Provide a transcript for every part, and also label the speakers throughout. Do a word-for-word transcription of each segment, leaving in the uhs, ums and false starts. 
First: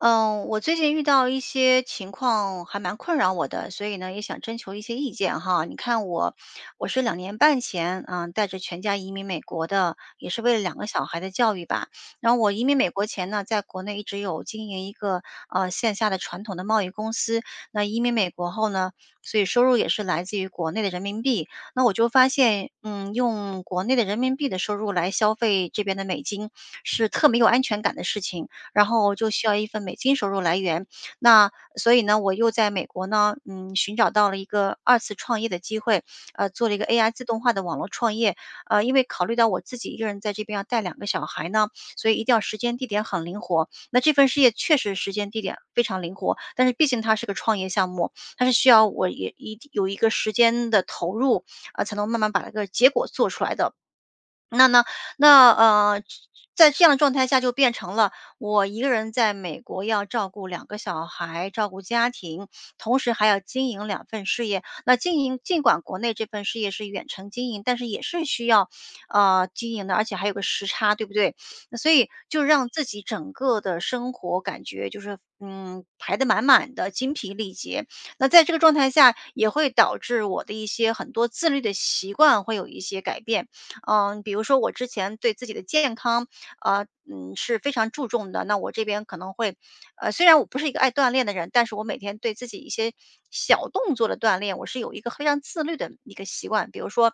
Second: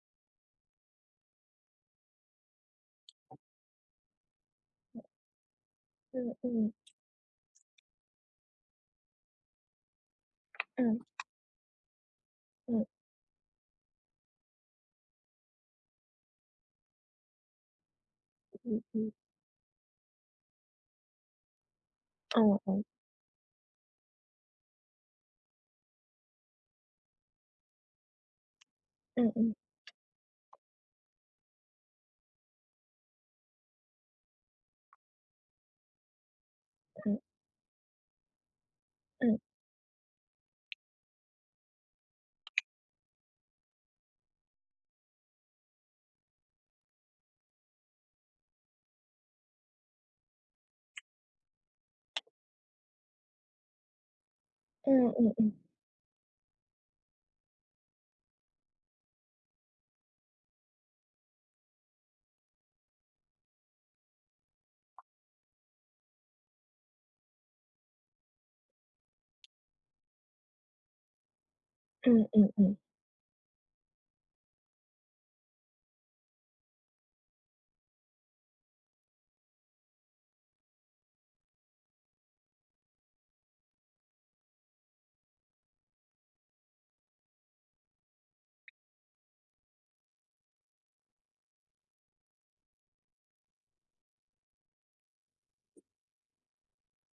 Speaker 1: 嗯，我最近遇到一些情况还蛮困扰我的，所以呢也想征求一些意见哈。你看我，
Speaker 2: 嗯嗯
Speaker 1: 我是两年半前，嗯，带着全家移民美国的，也是为了两个
Speaker 2: 嗯
Speaker 1: 小孩的教育吧。然后我移民
Speaker 2: 嗯
Speaker 1: 美国前呢，在国内一直有经营一个呃线下的传统的贸易公司。那移民美国后
Speaker 2: 嗯
Speaker 1: 呢，
Speaker 2: 嗯，
Speaker 1: 所以收入也是来自于国内的人民币。那我就发
Speaker 2: 哦
Speaker 1: 现，
Speaker 2: 哦，
Speaker 1: 嗯，用国内的人民币的收入来消费这边的美金是特没有安全感的事情。然后就
Speaker 2: 嗯
Speaker 1: 需要
Speaker 2: 嗯
Speaker 1: 一份美金收入来源。那所以呢，我又在美国呢，嗯，寻找到了一个二次创业的机会，呃，做了一个 A I
Speaker 2: 嗯
Speaker 1: 自动化的网络创业。呃，因为考虑
Speaker 2: 嗯
Speaker 1: 到我自己一个人在这边要带两个小孩呢，所以一定要时间地点很灵活。那这份事业确实时间地点非常灵活，但是毕竟它是个创业项目，它是需要我也一有一个时间的投入啊、才能慢慢把这个结果做出来的。那呢
Speaker 2: 嗯嗯嗯
Speaker 1: 那，
Speaker 2: 嗯
Speaker 1: 呃，在这样的状态下就变成了我一个人在美国要照顾两个小孩，照顾家庭，同时还要经营两份事业。那经营尽管国内这份事业是远程经营，但是也是需要，呃，经营的，而且还有个时差，对不对？那所以
Speaker 2: 嗯
Speaker 1: 就让
Speaker 2: 嗯
Speaker 1: 自己整个的生活感觉就是，嗯，排得满满的，精疲力竭。那在这个状态下，也会导致我的一些很多自律的习惯会有一些改变。嗯，比如说我之前对自己的健康，呃，嗯，是非常注重的。那我这边可能会，呃，虽然我不是一个爱锻炼的人，但是我每天对自己一些小动作的锻炼，我是有一个非常自律的一个习惯。比如说，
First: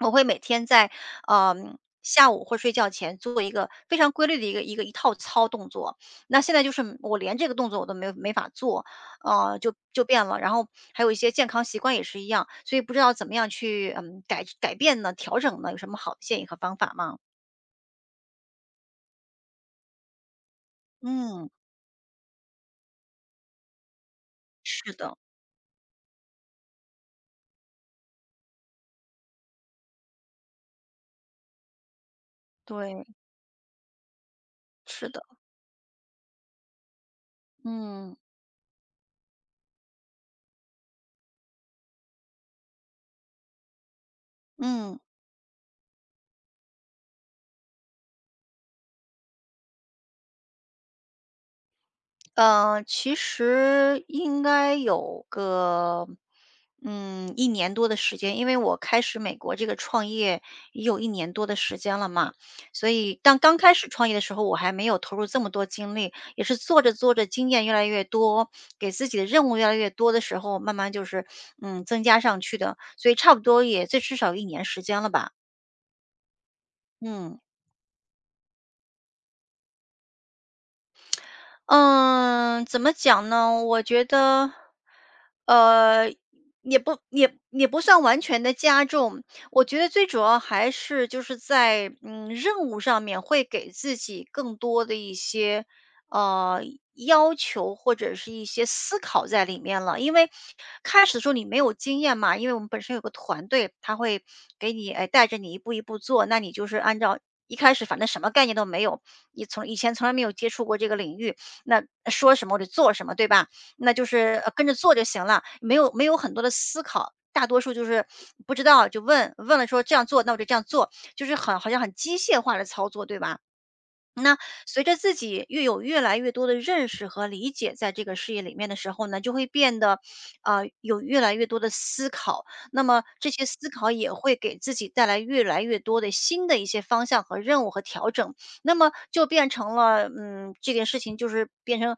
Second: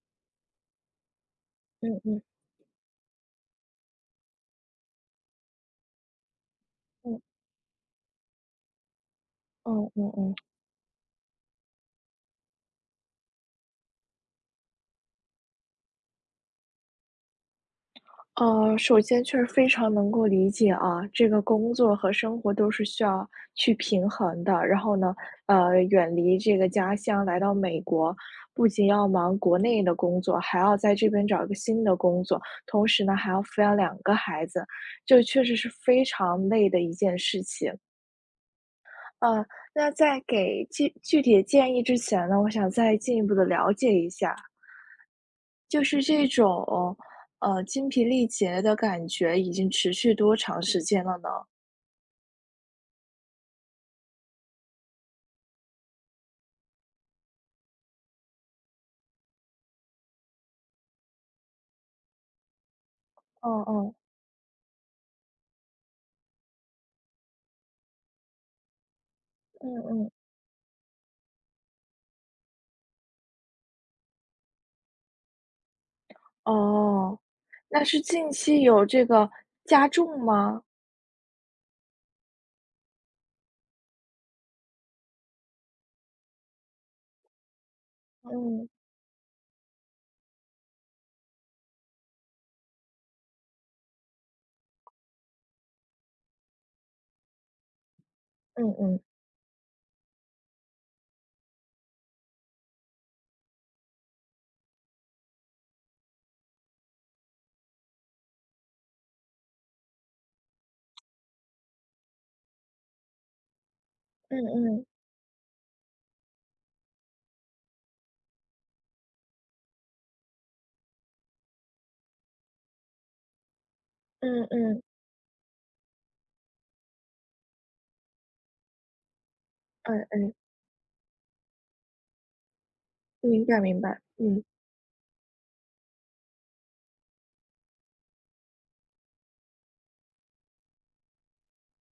Speaker 1: 我会每天在，嗯、
Speaker 2: 嗯嗯
Speaker 1: 下午或睡觉前做一个非常规律的一个一个一套操动作，那现在就是我
Speaker 2: 嗯，
Speaker 1: 连这个动作我都没有没法做，呃，就
Speaker 2: 哦
Speaker 1: 就
Speaker 2: 哦
Speaker 1: 变
Speaker 2: 哦。
Speaker 1: 了。然后还有一些健康习惯也是一样，所以不知道怎么样去嗯改改变呢、调整呢，有什么好的建议和方法吗？
Speaker 2: 呃，首先确实非常能够理解啊，这个
Speaker 1: 嗯，
Speaker 2: 工作和生活都是需要去平衡的。然
Speaker 1: 是
Speaker 2: 后呢，
Speaker 1: 的，
Speaker 2: 呃，远离这个家乡来到美国，不仅要忙国内的工作，还要在这边找一个新的工作，同
Speaker 1: 对，
Speaker 2: 时呢，还要抚养两个孩子，
Speaker 1: 是的，
Speaker 2: 这确实是非常累的一件事情。
Speaker 1: 嗯
Speaker 2: 嗯，那在给具具体的建议之前呢，我想再进一步的了解一下，
Speaker 1: 嗯。
Speaker 2: 就是这种，呃，精疲力竭的感觉已经持续多长时间了呢？
Speaker 1: 呃，其实应该有个，嗯一年多的时间，因为我开始美国这个创业也有一年多的时间了嘛。所以当刚
Speaker 2: 嗯
Speaker 1: 开始
Speaker 2: 嗯，
Speaker 1: 创业的时候，我还没有投入这么多精力，也是做着做着经验越来越多，给自己的任务越
Speaker 2: 嗯
Speaker 1: 来越多
Speaker 2: 嗯，
Speaker 1: 的时候，慢慢就是，嗯，增加上去的，所以差不多也最至少一年时间了吧，
Speaker 2: 哦，
Speaker 1: 嗯。
Speaker 2: 那是近期有这个加重吗？
Speaker 1: 嗯，怎么讲呢？我觉得，呃，也不也也不算完全的
Speaker 2: 嗯，
Speaker 1: 加重。我觉得最主要还是就是在嗯任务上面会给自己更多的一些呃要求或者是一
Speaker 2: 嗯
Speaker 1: 些思
Speaker 2: 嗯，
Speaker 1: 考在里面了。因为开始的时候你没有经验嘛，因为我们本身有个团队，他会给你哎带着你一步一步做，那你就是按照。一开始反正什么概念都没有，你从以前从来没有接触过这个领域，那说什么我就做什么，对吧？那就
Speaker 2: 嗯
Speaker 1: 是，呃跟着
Speaker 2: 嗯，
Speaker 1: 做就行了，没有没有很多的思考，大多数就是不知道就问，问了说这样做，那我就这样做，就是很好像很机械化的操作，对吧？那
Speaker 2: 嗯嗯，
Speaker 1: 随着自己越有越来越多的认识和理解，在这个事业里面的时候呢，就会变得，
Speaker 2: 嗯嗯，
Speaker 1: 呃，有越来越多的思考。那么这
Speaker 2: 明
Speaker 1: 些
Speaker 2: 白
Speaker 1: 思
Speaker 2: 明
Speaker 1: 考
Speaker 2: 白，
Speaker 1: 也会
Speaker 2: 嗯，
Speaker 1: 给自己带来越来越多的新的一些方向和任务和调整。那么就变成了，嗯，这件事情就是变成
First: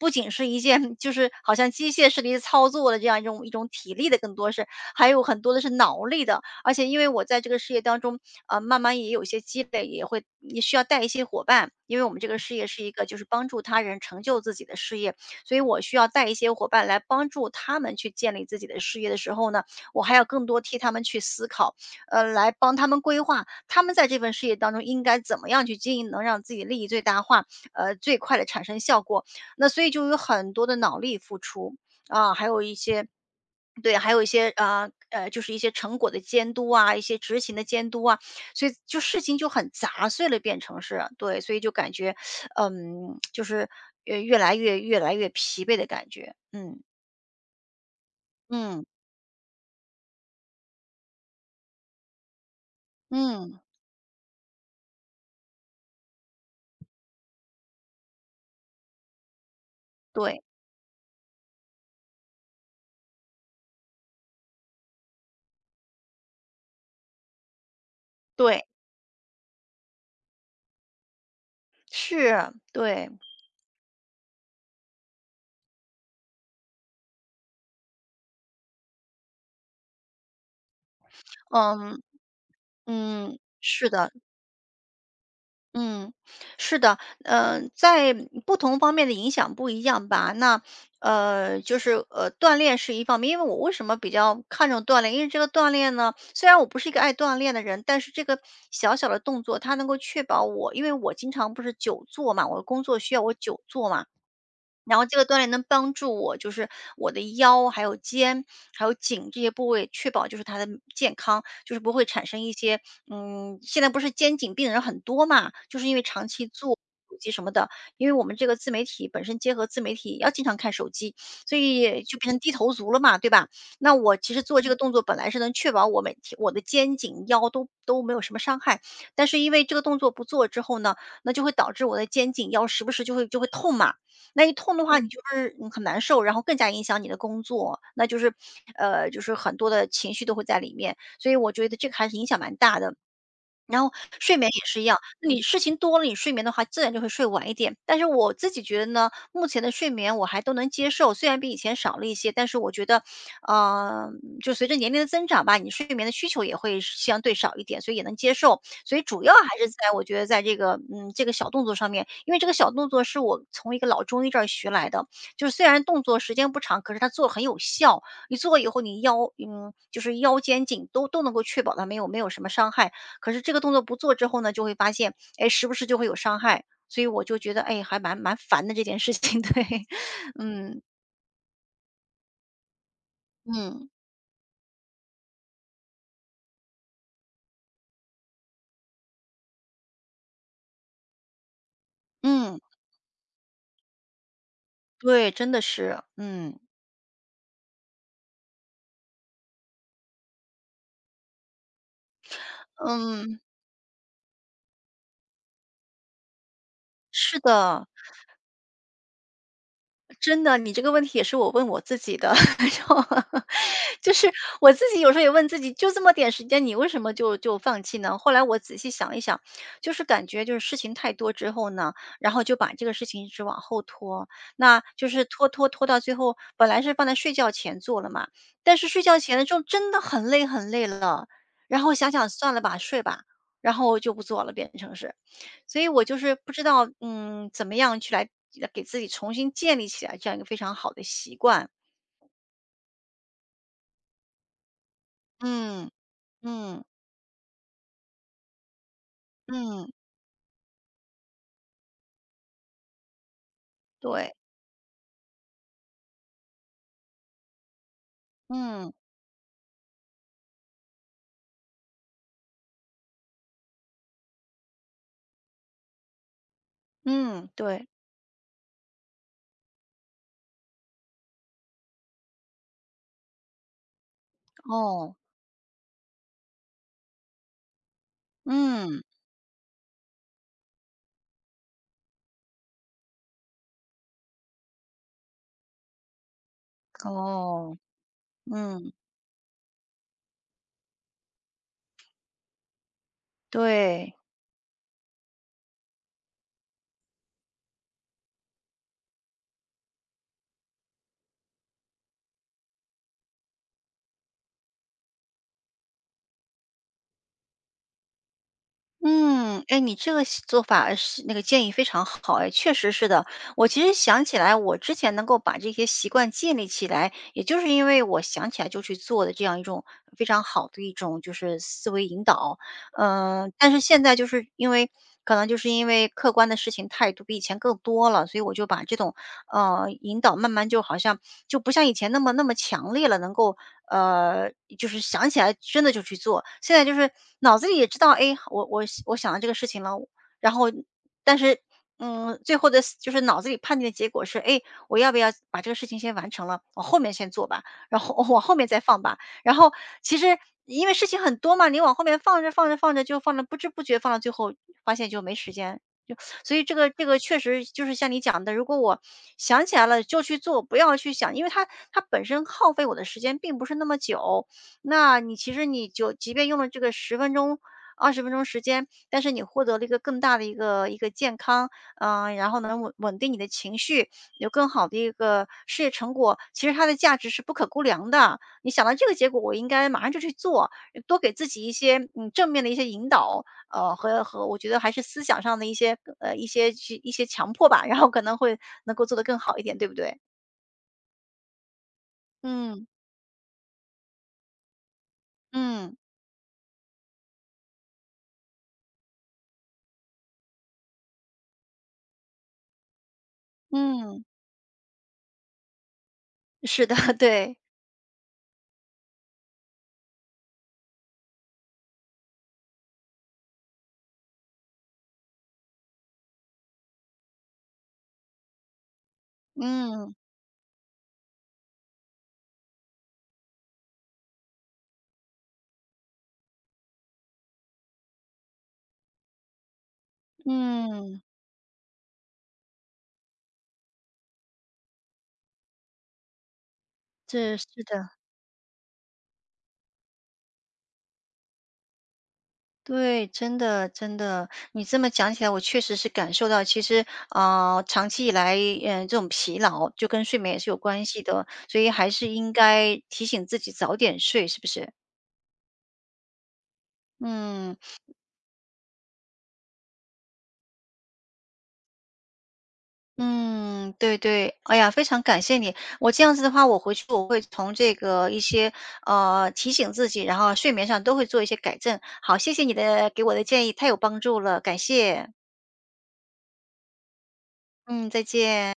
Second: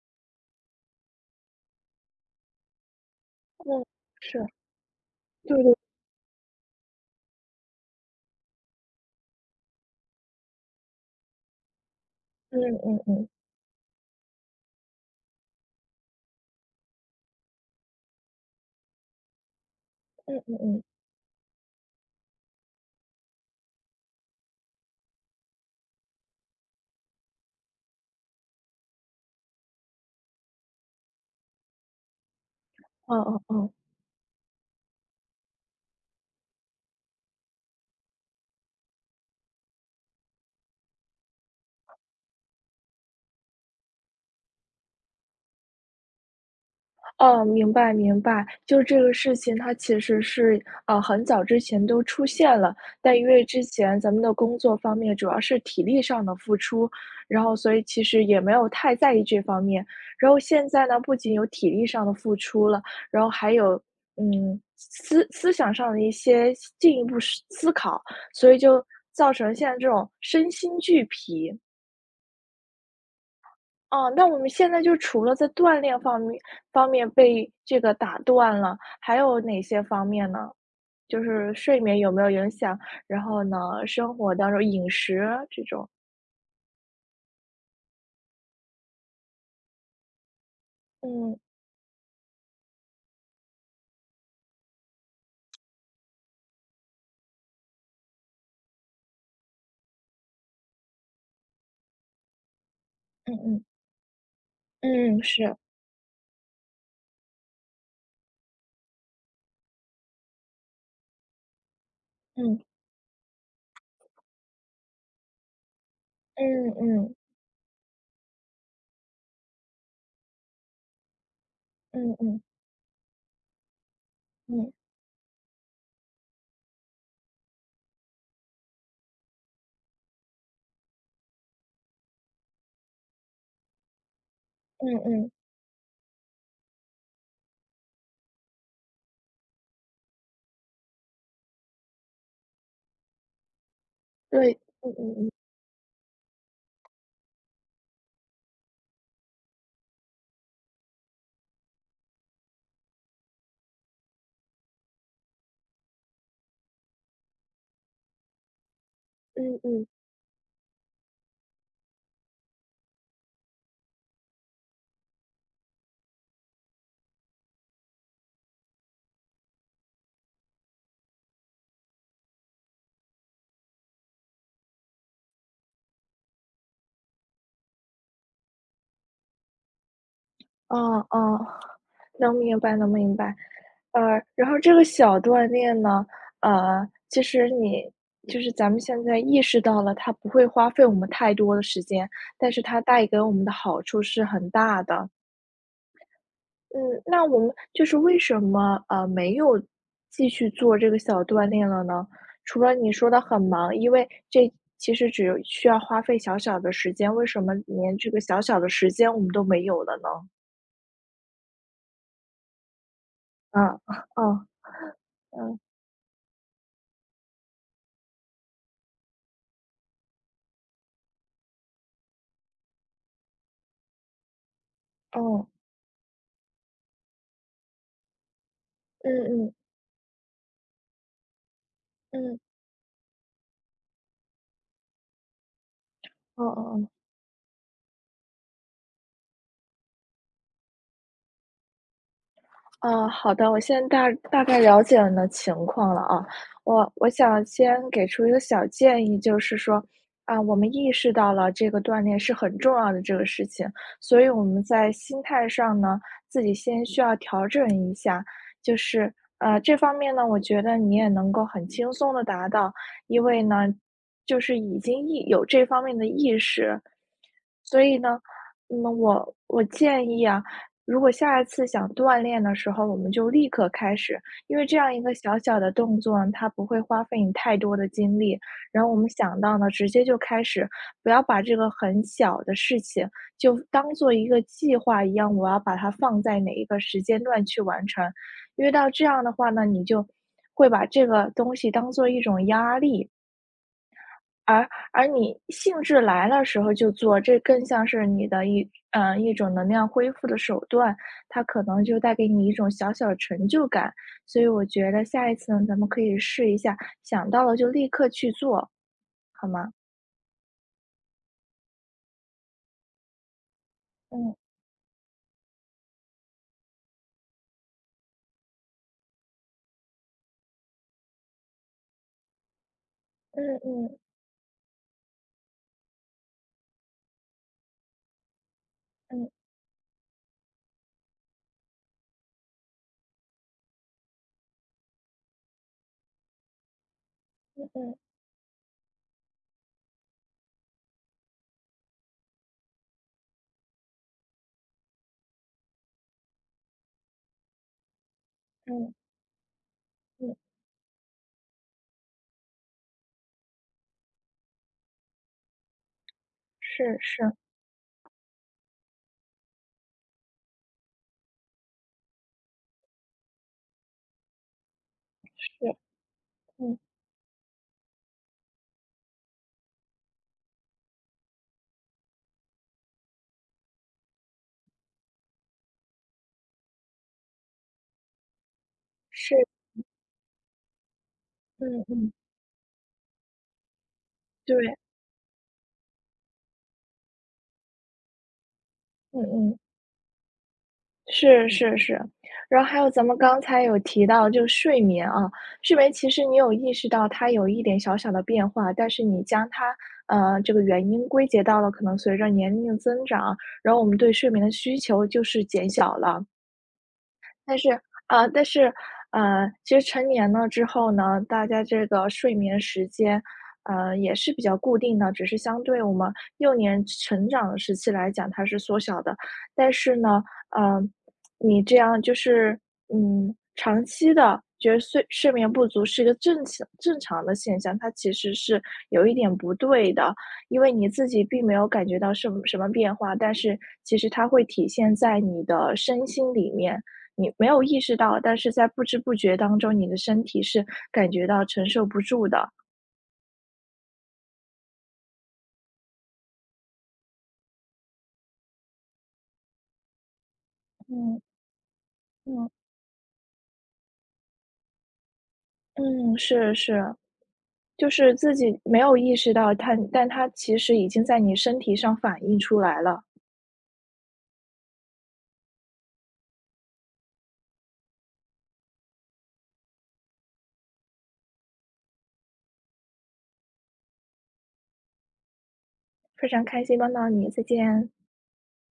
Speaker 1: 不仅是一件 就是好像机械式的一些操作的这样一种一种
Speaker 2: 嗯，
Speaker 1: 体力的，更
Speaker 2: 是，
Speaker 1: 多是还有很多
Speaker 2: 对
Speaker 1: 的是
Speaker 2: 对，
Speaker 1: 脑力的。而且因为我在这个事业当中，呃，慢慢也有一些积累，也会也需要带一些伙伴，因为我们这个事
Speaker 2: 嗯
Speaker 1: 业是一
Speaker 2: 嗯
Speaker 1: 个就是
Speaker 2: 嗯，
Speaker 1: 帮助他人成就自己的事业，所以我需要带一些伙伴来帮助他们去建立自己的事业的时候呢，我还要
Speaker 2: 嗯
Speaker 1: 更
Speaker 2: 嗯
Speaker 1: 多替
Speaker 2: 嗯，
Speaker 1: 他们去思考，呃，来帮他们规划他们在这份事业当中应该怎么样去经营，能让自己利益最大化，呃，最快的产生效果。那所以就有很多的脑力付出啊，还有一些
Speaker 2: 嗯嗯嗯。
Speaker 1: 对，还有一些呃呃，就是一些成果的监督啊，一些执行的监督啊，所以就事情就很杂碎了，变成是，对，所以就感觉，嗯，就是呃越来越越来越疲惫的感觉，嗯
Speaker 2: 哦，明白明白，就
Speaker 1: 嗯
Speaker 2: 是这个事情，它其实是呃很早之前都出现了，但因为
Speaker 1: 嗯，
Speaker 2: 之前咱们的工作方面主要是体力上的付出，然后所以其实也没有太在意这方面。然后
Speaker 1: 对
Speaker 2: 现在呢，不仅有体力上的付出了，然后还有嗯思思想上的一些进一步思思考，所以
Speaker 1: 对
Speaker 2: 就造成现在这种身心俱疲。
Speaker 1: 是，对，
Speaker 2: 哦，那我们现在就除了在锻炼方面方面被这个打断了，还有哪些方面呢？就是睡眠
Speaker 1: 嗯
Speaker 2: 有没有影响？然
Speaker 1: 嗯，
Speaker 2: 后呢，
Speaker 1: 是的，
Speaker 2: 生活当中饮食啊这种，
Speaker 1: 嗯，是的，呃，在不同方面的影响不一样吧。那
Speaker 2: 嗯
Speaker 1: 呃，就是呃，锻炼是一方面，因为我为什么比较看重锻炼？因为这个锻炼呢，虽然我不是一个爱锻炼的人，但是这个小小的动作，它能够确保我，因为我经常不是久坐嘛，我的工作需要我
Speaker 2: 嗯
Speaker 1: 久
Speaker 2: 嗯
Speaker 1: 坐嘛，然后这
Speaker 2: 嗯，
Speaker 1: 个锻炼
Speaker 2: 是，
Speaker 1: 能帮助我，就是我的腰、还有肩、还有颈这些部位，确保就是它的健康，就是不会产生一
Speaker 2: 嗯
Speaker 1: 些，嗯，现在不是肩颈病人很多嘛，就是因为长
Speaker 2: 嗯
Speaker 1: 期做
Speaker 2: 嗯
Speaker 1: 手机什么的，因为我们这个自媒体本身结合自媒体也要经常看手机，所以
Speaker 2: 嗯
Speaker 1: 就变成
Speaker 2: 嗯
Speaker 1: 低头族了嘛，对吧？那我其实做这
Speaker 2: 嗯
Speaker 1: 个动作本来是能确保我每天我的肩颈腰都都没有什么伤害，但是因为这个动作不做之后呢，那就会导致我的肩颈腰时不时就会就会痛嘛。那一痛的
Speaker 2: 嗯
Speaker 1: 话，嗯你就
Speaker 2: 嗯，
Speaker 1: 是嗯很难受，然后更加影响你的工作，那就是，呃，就是很多的情绪都会在里面，所以我觉得这个还是影响蛮大的。然后睡眠
Speaker 2: 对，
Speaker 1: 也是一
Speaker 2: 嗯
Speaker 1: 样，
Speaker 2: 嗯嗯
Speaker 1: 你事情多了，你睡眠的话，自然就会睡晚一点。但是我自己觉得呢，目前的睡眠我还都能接受，虽然比以前少了一些，但是我觉得，嗯，就随着年龄的增长吧，你睡眠的需求也会相对少一点，所以也能接受。所以主要还
Speaker 2: 嗯
Speaker 1: 是
Speaker 2: 嗯。
Speaker 1: 在我觉得在这个嗯这个小动作上面，因为这个小动作是我从一个老中医这儿学来的，就是虽然动作时间不长，可是它做得很有效。你做了以后，你腰嗯就是腰肩颈都都能够确保它没有没有什么伤害。可是这个动作不做之后呢，就会发现，哎，时不时就会有伤害，所以我就觉得，哎，还蛮蛮烦的这件事情。对，嗯
Speaker 2: 哦哦，能明白能明白。
Speaker 1: 嗯
Speaker 2: 呃，然后这个小锻炼呢，呃，其实你就是咱们现在意识到了，它不会花费我们太多的时间，但
Speaker 1: 嗯，
Speaker 2: 是它带给我们的好处是很大的。
Speaker 1: 对，真的是，嗯
Speaker 2: 嗯，那我们就是为什么呃没有继续做这个小锻炼了呢？除了你说的
Speaker 1: 嗯，
Speaker 2: 很忙，因为这其实只需要花费小小的时间，为
Speaker 1: 是
Speaker 2: 什么
Speaker 1: 的。
Speaker 2: 连这个小小的时间我们都没有了呢？
Speaker 1: 真的，你这个问题也是我问我自己的，然后
Speaker 2: 嗯
Speaker 1: 就是
Speaker 2: 嗯
Speaker 1: 我自己有时候也问
Speaker 2: 嗯。
Speaker 1: 自己，就这么点时间，你为什么就就放弃呢？后来我仔细想一想，就是感觉就是事情太多之后呢，然后就把这个事情一直往后拖，那就是
Speaker 2: 哦，
Speaker 1: 拖拖拖到最后，本来是放在睡觉前做了嘛，但是睡觉
Speaker 2: 嗯
Speaker 1: 前的时
Speaker 2: 嗯
Speaker 1: 候真的很累很累了，然后想想
Speaker 2: 嗯，
Speaker 1: 算了吧，睡吧，然后就不做了，变成是。所以我就是
Speaker 2: 哦
Speaker 1: 不知
Speaker 2: 哦
Speaker 1: 道，
Speaker 2: 哦，
Speaker 1: 嗯，怎么样去来呃给自己重新建立起来这样一个非常好的习惯。
Speaker 2: 哦，好的，我现在大大概了解了你的情
Speaker 1: 嗯
Speaker 2: 况了啊。
Speaker 1: 嗯
Speaker 2: 我我想先给出一个小建议，就是说，
Speaker 1: 嗯，
Speaker 2: 啊，我们意识到了这个锻炼是很重要的这个事情，所以
Speaker 1: 对，
Speaker 2: 我们在心态上呢，自己先需要调整一下。就
Speaker 1: 嗯
Speaker 2: 是，呃，这方面呢，我觉得你也能够很轻松的达到，因为呢，就是已经意有这方面的意识。
Speaker 1: 嗯
Speaker 2: 所
Speaker 1: 对，
Speaker 2: 以呢，那么我我建议啊，如果下一次想锻炼的时候，我们就立刻开始，因为这样一个
Speaker 1: 哦，
Speaker 2: 小小的动作呢，它不会花费你太多的精力。然后我
Speaker 1: 嗯
Speaker 2: 们想到呢，直接就开始，不要把这个很小的事情就当做一个计划一样，我要把它放在哪一个时间段去
Speaker 1: 哦，
Speaker 2: 完成。因为到
Speaker 1: 嗯
Speaker 2: 这样的话呢，你就会把这个东西当做一种压力，
Speaker 1: 对。
Speaker 2: 而而你兴致来了时候就做，这更像是你的一呃，一种能量恢复的手段，它可能就带给你一种小小的成就感。所以我觉得下一次呢，咱们可以试一下，想到了就立刻去做，好
Speaker 1: 嗯，
Speaker 2: 吗？
Speaker 1: 哎，你这个是做法是那个建议非常好哎，确实是的。我其实想起
Speaker 2: 嗯
Speaker 1: 来，我之前能够把这些习惯建立起来，也就是因为我想起来就去做的这样一种非常好的一种就是思维引导。嗯，
Speaker 2: 嗯
Speaker 1: 但是
Speaker 2: 嗯
Speaker 1: 现在就是因为可能就是因为客观的事情太多，比以前更多了，所以我就把这种
Speaker 2: 嗯
Speaker 1: 呃，引导慢慢就好像就不像以前那么那么强烈了，能够呃，就是想起来真的就去做。现在就是脑子
Speaker 2: 嗯
Speaker 1: 里也
Speaker 2: 嗯
Speaker 1: 知道，哎，我我我想到这个事情了，然后但是嗯，最后的就是脑子里判定的结果是，哎，我要不要把这个事情先完成了，我后面先做吧，然后 往后面再
Speaker 2: 嗯
Speaker 1: 放吧。然后其
Speaker 2: 嗯，
Speaker 1: 实因为事情很多嘛，你往后面放着放着放着就放着，不知不觉放到最后，发现就没时间。所以这个
Speaker 2: 是
Speaker 1: 这个
Speaker 2: 是
Speaker 1: 确实就是像你讲的，如果我想起来了就去做，不要去想，因为它它本身耗费我的时间并不是那么久。那你其实
Speaker 2: 是。是，
Speaker 1: 你就即便用了
Speaker 2: 嗯
Speaker 1: 这个十分钟、二十分钟时间，但是你获得了一个更大的一个一个健康，嗯，然后能稳稳定你的情绪，有更好的一个事业成果，其实它的价值是不可估量的。你想到这个结果，
Speaker 2: 是，
Speaker 1: 我应该马上就去做，多给自己一
Speaker 2: 嗯
Speaker 1: 些
Speaker 2: 嗯，
Speaker 1: 嗯正面的一些引导，呃，和和我觉
Speaker 2: 对。
Speaker 1: 得还是思想上的一些呃，一些一些强迫吧，然后可能会能够做得
Speaker 2: 嗯
Speaker 1: 更好
Speaker 2: 嗯。
Speaker 1: 一点，对不对？
Speaker 2: 是是是，然后还
Speaker 1: 嗯，
Speaker 2: 有咱们刚才有提到就睡眠啊，睡眠
Speaker 1: 嗯，
Speaker 2: 其实你有意识到它有一点小小的变化，但是你将它，呃，这个原因归结到了可能随着年龄的增长，然后我们对
Speaker 1: 嗯，
Speaker 2: 睡眠的需求就是减小了。
Speaker 1: 是的，
Speaker 2: 但
Speaker 1: 对，
Speaker 2: 是啊，但是呃，其实成年了之后呢，大家这个睡眠时间，呃，也是比较固定的，只是相对我们幼年成长的时期来讲，它是缩小的。但是
Speaker 1: 嗯，
Speaker 2: 呢，呃，你这样就是嗯，长期的觉得睡睡眠不足是一个正常正常的现象，它其实是有一点不对的，因为你自
Speaker 1: 嗯，
Speaker 2: 己并没有感觉到什么什么变化，但是其实它会体现在你的身心里面。你没
Speaker 1: 这
Speaker 2: 有
Speaker 1: 是
Speaker 2: 意识
Speaker 1: 的，
Speaker 2: 到，但是在不知不觉当中，你的身体是感觉到承受不住的。
Speaker 1: 对，真的真的，你这么讲起来，我确实是感受到，其实啊，长期以来，嗯、这种疲劳就跟睡眠也是有关系
Speaker 2: 嗯
Speaker 1: 的，所以还是
Speaker 2: 嗯。
Speaker 1: 应该提醒自己早点睡，是不是？
Speaker 2: 嗯，是是，
Speaker 1: 嗯。
Speaker 2: 就是自己没有意识到它，但它其实已经在你身体上反映出来了。
Speaker 1: 嗯，对对，哎呀，非常感谢你。我这样子的话，我回去我会从这个一些呃提醒自己，然后睡眠上都会做一些改正。好，谢谢你的给我的建议，太有帮助了，感谢。
Speaker 2: 非常开心帮到你，再见。
Speaker 1: 嗯，再见。